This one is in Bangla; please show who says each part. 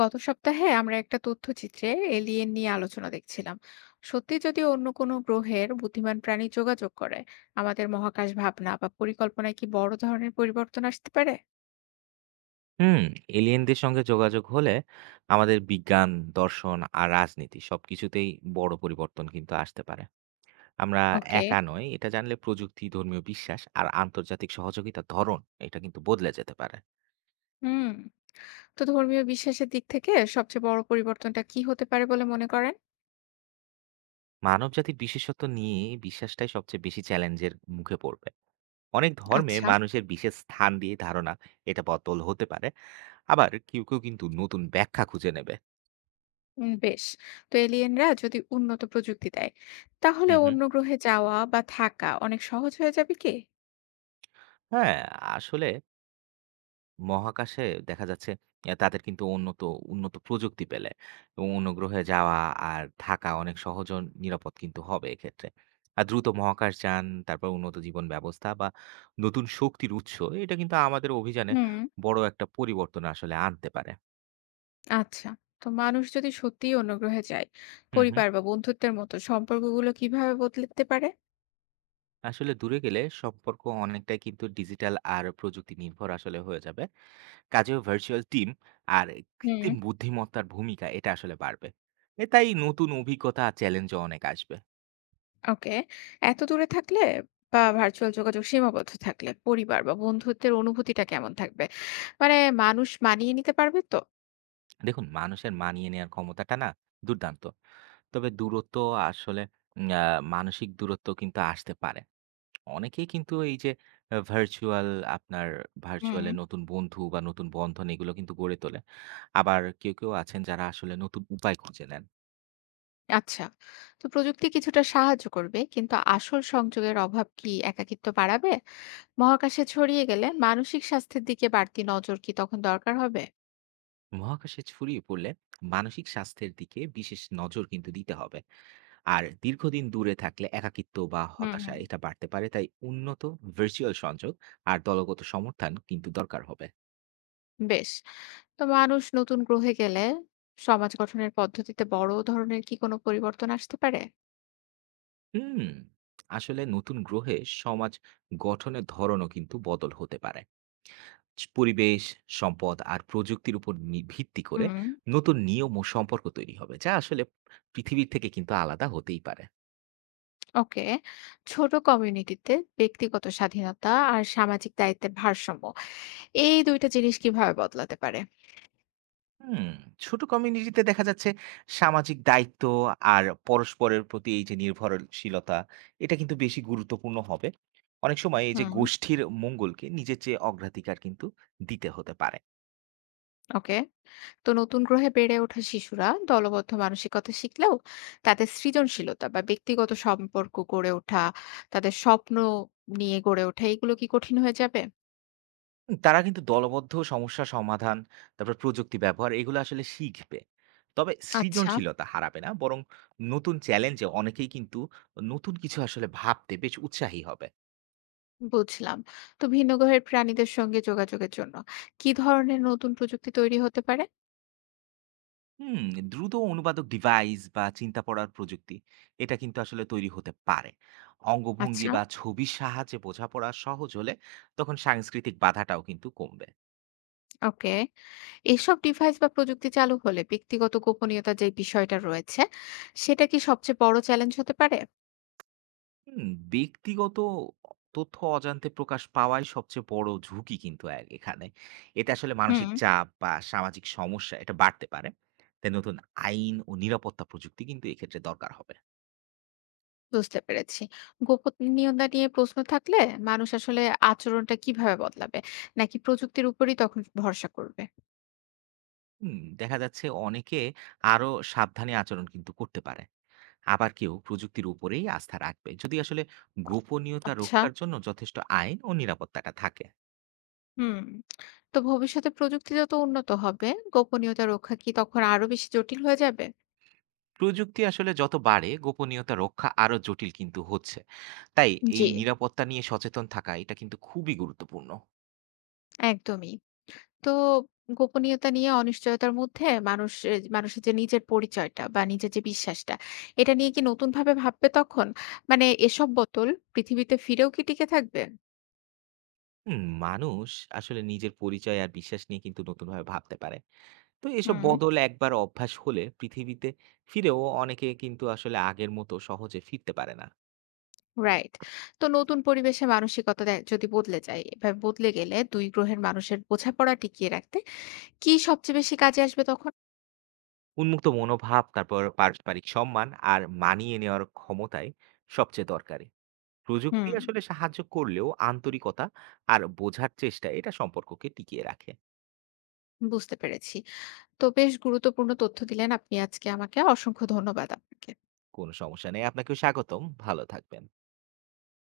Speaker 1: গত সপ্তাহে আমরা একটা তথ্যচিত্রে এলিয়েন নিয়ে আলোচনা দেখছিলাম। সত্যি যদি অন্য কোনো গ্রহের বুদ্ধিমান প্রাণী যোগাযোগ করে, আমাদের মহাকাশ ভাবনা বা পরিকল্পনায় কি বড় ধরনের পরিবর্তন আসতে পারে?
Speaker 2: হুম। এলিয়েনদের সঙ্গে যোগাযোগ হলে আমাদের বিজ্ঞান, দর্শন আর রাজনীতি সবকিছুতেই বড় পরিবর্তন কিন্তু আসতে পারে। আমরা
Speaker 1: ওকে।
Speaker 2: একা নয় এটা জানলে প্রযুক্তি, ধর্মীয় বিশ্বাস আর আন্তর্জাতিক সহযোগিতার ধরন, এটা কিন্তু বদলে যেতে পারে।
Speaker 1: হুম। তো ধর্মীয় বিশ্বাসের দিক থেকে সবচেয়ে বড় পরিবর্তনটা কি হতে পারে বলে মনে করেন?
Speaker 2: মানবজাতির বিশেষত্ব নিয়ে বিশ্বাসটাই সবচেয়ে বেশি চ্যালেঞ্জের মুখে পড়বে। অনেক ধর্মে
Speaker 1: আচ্ছা।
Speaker 2: মানুষের বিশেষ স্থান দিয়ে ধারণা, এটা বদল হতে পারে। আবার কেউ কেউ কিন্তু নতুন ব্যাখ্যা খুঁজে নেবে।
Speaker 1: বেশ। তো এলিয়েনরা যদি উন্নত প্রযুক্তি দেয়, তাহলে
Speaker 2: হুম হুম,
Speaker 1: অন্য গ্রহে যাওয়া বা থাকা অনেক সহজ হয়ে যাবে কি?
Speaker 2: হ্যাঁ। আসলে মহাকাশে দেখা যাচ্ছে তাদের কিন্তু উন্নত উন্নত প্রযুক্তি পেলে এবং অন্য গ্রহে যাওয়া আর থাকা অনেক সহজ ও নিরাপদ কিন্তু হবে এক্ষেত্রে। আর দ্রুত মহাকাশযান, তারপর উন্নত জীবন ব্যবস্থা বা নতুন শক্তির উৎস, এটা কিন্তু আমাদের অভিযানে
Speaker 1: হুম।
Speaker 2: বড় একটা পরিবর্তন আসলে আনতে পারে।
Speaker 1: আচ্ছা। তো মানুষ যদি সত্যিই অন্য গ্রহে যায়,
Speaker 2: হুম, হুম।
Speaker 1: পরিবার বা বন্ধুত্বের মতো সম্পর্কগুলো কিভাবে বদলাতে পারে?
Speaker 2: আসলে দূরে গেলে সম্পর্ক অনেকটাই কিন্তু ডিজিটাল আর প্রযুক্তি নির্ভর আসলে হয়ে যাবে। কাজেও ভার্চুয়াল টিম আর
Speaker 1: হুম।
Speaker 2: কৃত্রিম বুদ্ধিমত্তার ভূমিকা এটা আসলে বাড়বে। তাই নতুন অভিজ্ঞতা আর চ্যালেঞ্জও অনেক আসবে।
Speaker 1: ওকে। এত দূরে থাকলে বা ভার্চুয়াল যোগাযোগ সীমাবদ্ধ থাকলে পরিবার বা বন্ধুত্বের অনুভূতিটা কেমন থাকবে? মানে মানুষ মানিয়ে নিতে পারবে তো?
Speaker 2: দেখুন, মানুষের মানিয়ে নেওয়ার ক্ষমতাটা না দুর্দান্ত। তবে দূরত্ব আসলে উম আ মানসিক দূরত্ব কিন্তু আসতে পারে। অনেকেই কিন্তু এই যে আ ভার্চুয়াল আপনার
Speaker 1: হুম।
Speaker 2: ভার্চুয়াল এ নতুন বন্ধু বা নতুন বন্ধন এগুলো কিন্তু গড়ে তোলে। আবার কেউ আছেন যারা আসলে নতুন উপায় খুঁজে নেন।
Speaker 1: আচ্ছা। তো প্রযুক্তি কিছুটা সাহায্য করবে, কিন্তু আসল সংযোগের অভাব কি একাকিত্ব বাড়াবে? মহাকাশে ছড়িয়ে গেলে মানসিক স্বাস্থ্যের দিকে বাড়তি নজর কি তখন দরকার হবে?
Speaker 2: মহাকাশে ছড়িয়ে পড়লে মানসিক স্বাস্থ্যের দিকে বিশেষ নজর কিন্তু দিতে হবে। আর দীর্ঘদিন দূরে থাকলে একাকিত্ব বা হতাশা
Speaker 1: হুম।
Speaker 2: এটা বাড়তে পারে। তাই উন্নত ভার্চুয়াল সংযোগ আর দলগত সমর্থন কিন্তু দরকার হবে।
Speaker 1: বেশ। তো মানুষ নতুন গ্রহে গেলে সমাজ গঠনের পদ্ধতিতে বড় ধরনের কি কোনো পরিবর্তন আসতে পারে?
Speaker 2: হুম। আসলে নতুন গ্রহে সমাজ গঠনের ধরনও কিন্তু বদল হতে পারে। পরিবেশ, সম্পদ আর প্রযুক্তির উপর ভিত্তি করে
Speaker 1: হুম।
Speaker 2: নতুন নিয়ম ও সম্পর্ক তৈরি হবে, যা আসলে পৃথিবীর থেকে কিন্তু আলাদা হতেই পারে।
Speaker 1: ওকে। ছোট কমিউনিটিতে ব্যক্তিগত স্বাধীনতা আর সামাজিক দায়িত্বের ভারসাম্য, এই ২ টা জিনিস কিভাবে বদলাতে পারে?
Speaker 2: হুম। ছোট কমিউনিটিতে দেখা যাচ্ছে সামাজিক দায়িত্ব আর পরস্পরের প্রতি এই যে নির্ভরশীলতা, এটা কিন্তু বেশি গুরুত্বপূর্ণ হবে। অনেক সময় এই যে
Speaker 1: হুম।
Speaker 2: গোষ্ঠীর মঙ্গলকে নিজের চেয়ে অগ্রাধিকার কিন্তু দিতে হতে পারে।
Speaker 1: ওকে। তো নতুন গ্রহে বেড়ে ওঠা শিশুরা দলবদ্ধ মানসিকতা শিখলেও তাদের সৃজনশীলতা বা ব্যক্তিগত সম্পর্ক গড়ে ওঠা, তাদের স্বপ্ন নিয়ে গড়ে ওঠা এগুলো কি কঠিন হয়ে যাবে?
Speaker 2: তারা কিন্তু দলবদ্ধ সমস্যা সমাধান, তারপর প্রযুক্তি ব্যবহার এগুলো আসলে শিখবে। তবে
Speaker 1: আচ্ছা।
Speaker 2: সৃজনশীলতা হারাবে না, বরং নতুন চ্যালেঞ্জে অনেকেই কিন্তু নতুন কিছু আসলে ভাবতে বেশ উৎসাহী হবে।
Speaker 1: বুঝলাম। তো ভিন্ন গ্রহের প্রাণীদের সঙ্গে যোগাযোগের জন্য কি ধরনের নতুন প্রযুক্তি তৈরি হতে পারে?
Speaker 2: হুম, দ্রুত অনুবাদক ডিভাইস বা চিন্তা পড়ার প্রযুক্তি, এটা কিন্তু আসলে তৈরি হতে পারে। অঙ্গভঙ্গি
Speaker 1: আচ্ছা।
Speaker 2: বা ছবির সাহায্যে বোঝাপড়া সহজ হলে তখন সাংস্কৃতিক বাধাটাও কিন্তু কমবে।
Speaker 1: ওকে। এসব ডিভাইস বা প্রযুক্তি চালু হলে ব্যক্তিগত গোপনীয়তার যে বিষয়টা রয়েছে, সেটা কি সবচেয়ে বড় চ্যালেঞ্জ হতে পারে?
Speaker 2: হুম, ব্যক্তিগত তথ্য অজান্তে প্রকাশ পাওয়াই সবচেয়ে বড় ঝুঁকি কিন্তু এখানে। এতে আসলে মানসিক
Speaker 1: হুম।
Speaker 2: চাপ বা সামাজিক সমস্যা এটা বাড়তে পারে। তাই নতুন আইন ও নিরাপত্তা প্রযুক্তি কিন্তু এক্ষেত্রে দরকার হবে।
Speaker 1: বুঝতে পেরেছি। গোপনীয়তা নিয়ে প্রশ্ন থাকলে মানুষ আসলে আচরণটা কিভাবে বদলাবে? নাকি প্রযুক্তির উপরই তখন ভরসা করবে?
Speaker 2: হুম। দেখা যাচ্ছে অনেকে আরো সাবধানে আচরণ কিন্তু করতে পারে। আবার কেউ প্রযুক্তির উপরেই আস্থা রাখবে, যদি আসলে গোপনীয়তা
Speaker 1: আচ্ছা।
Speaker 2: রক্ষার জন্য যথেষ্ট আইন ও নিরাপত্তাটা থাকে।
Speaker 1: হুম। তো ভবিষ্যতে প্রযুক্তি যত উন্নত হবে, গোপনীয়তা রক্ষা কি তখন আরো বেশি জটিল হয়ে যাবে?
Speaker 2: প্রযুক্তি আসলে যত বাড়ে গোপনীয়তা রক্ষা আরো জটিল কিন্তু হচ্ছে। তাই এই
Speaker 1: জি,
Speaker 2: নিরাপত্তা নিয়ে সচেতন থাকা এটা কিন্তু খুবই গুরুত্বপূর্ণ।
Speaker 1: একদমই। তো গোপনীয়তা নিয়ে অনিশ্চয়তার মধ্যে মানুষের যে নিজের পরিচয়টা বা নিজের যে বিশ্বাসটা, এটা নিয়ে কি নতুনভাবে ভাববে তখন? মানে এসব বোতল পৃথিবীতে ফিরেও কি টিকে থাকবে?
Speaker 2: হুম, মানুষ আসলে নিজের পরিচয় আর বিশ্বাস নিয়ে কিন্তু নতুনভাবে ভাবতে পারে। তো এসব
Speaker 1: হুম।
Speaker 2: বদল একবার অভ্যাস হলে পৃথিবীতে ফিরেও অনেকে কিন্তু আসলে আগের মতো সহজে ফিরতে পারে না।
Speaker 1: রাইট। তো নতুন পরিবেশে মানসিকতা যদি বদলে যায়, এভাবে বদলে গেলে ২ গ্রহের মানুষের বোঝাপড়া টিকিয়ে রাখতে কি সবচেয়ে বেশি কাজে আসবে তখন?
Speaker 2: উন্মুক্ত মনোভাব, তারপর পারস্পরিক সম্মান আর মানিয়ে নেওয়ার ক্ষমতায় সবচেয়ে দরকারি। প্রযুক্তি
Speaker 1: হুম।
Speaker 2: আসলে সাহায্য করলেও আন্তরিকতা আর বোঝার চেষ্টা এটা সম্পর্ককে টিকিয়ে রাখে।
Speaker 1: বুঝতে পেরেছি। তো বেশ গুরুত্বপূর্ণ তথ্য দিলেন আপনি আজকে আমাকে। অসংখ্য ধন্যবাদ আপনাকে।
Speaker 2: কোনো সমস্যা নেই। আপনাকেও স্বাগতম। ভালো থাকবেন।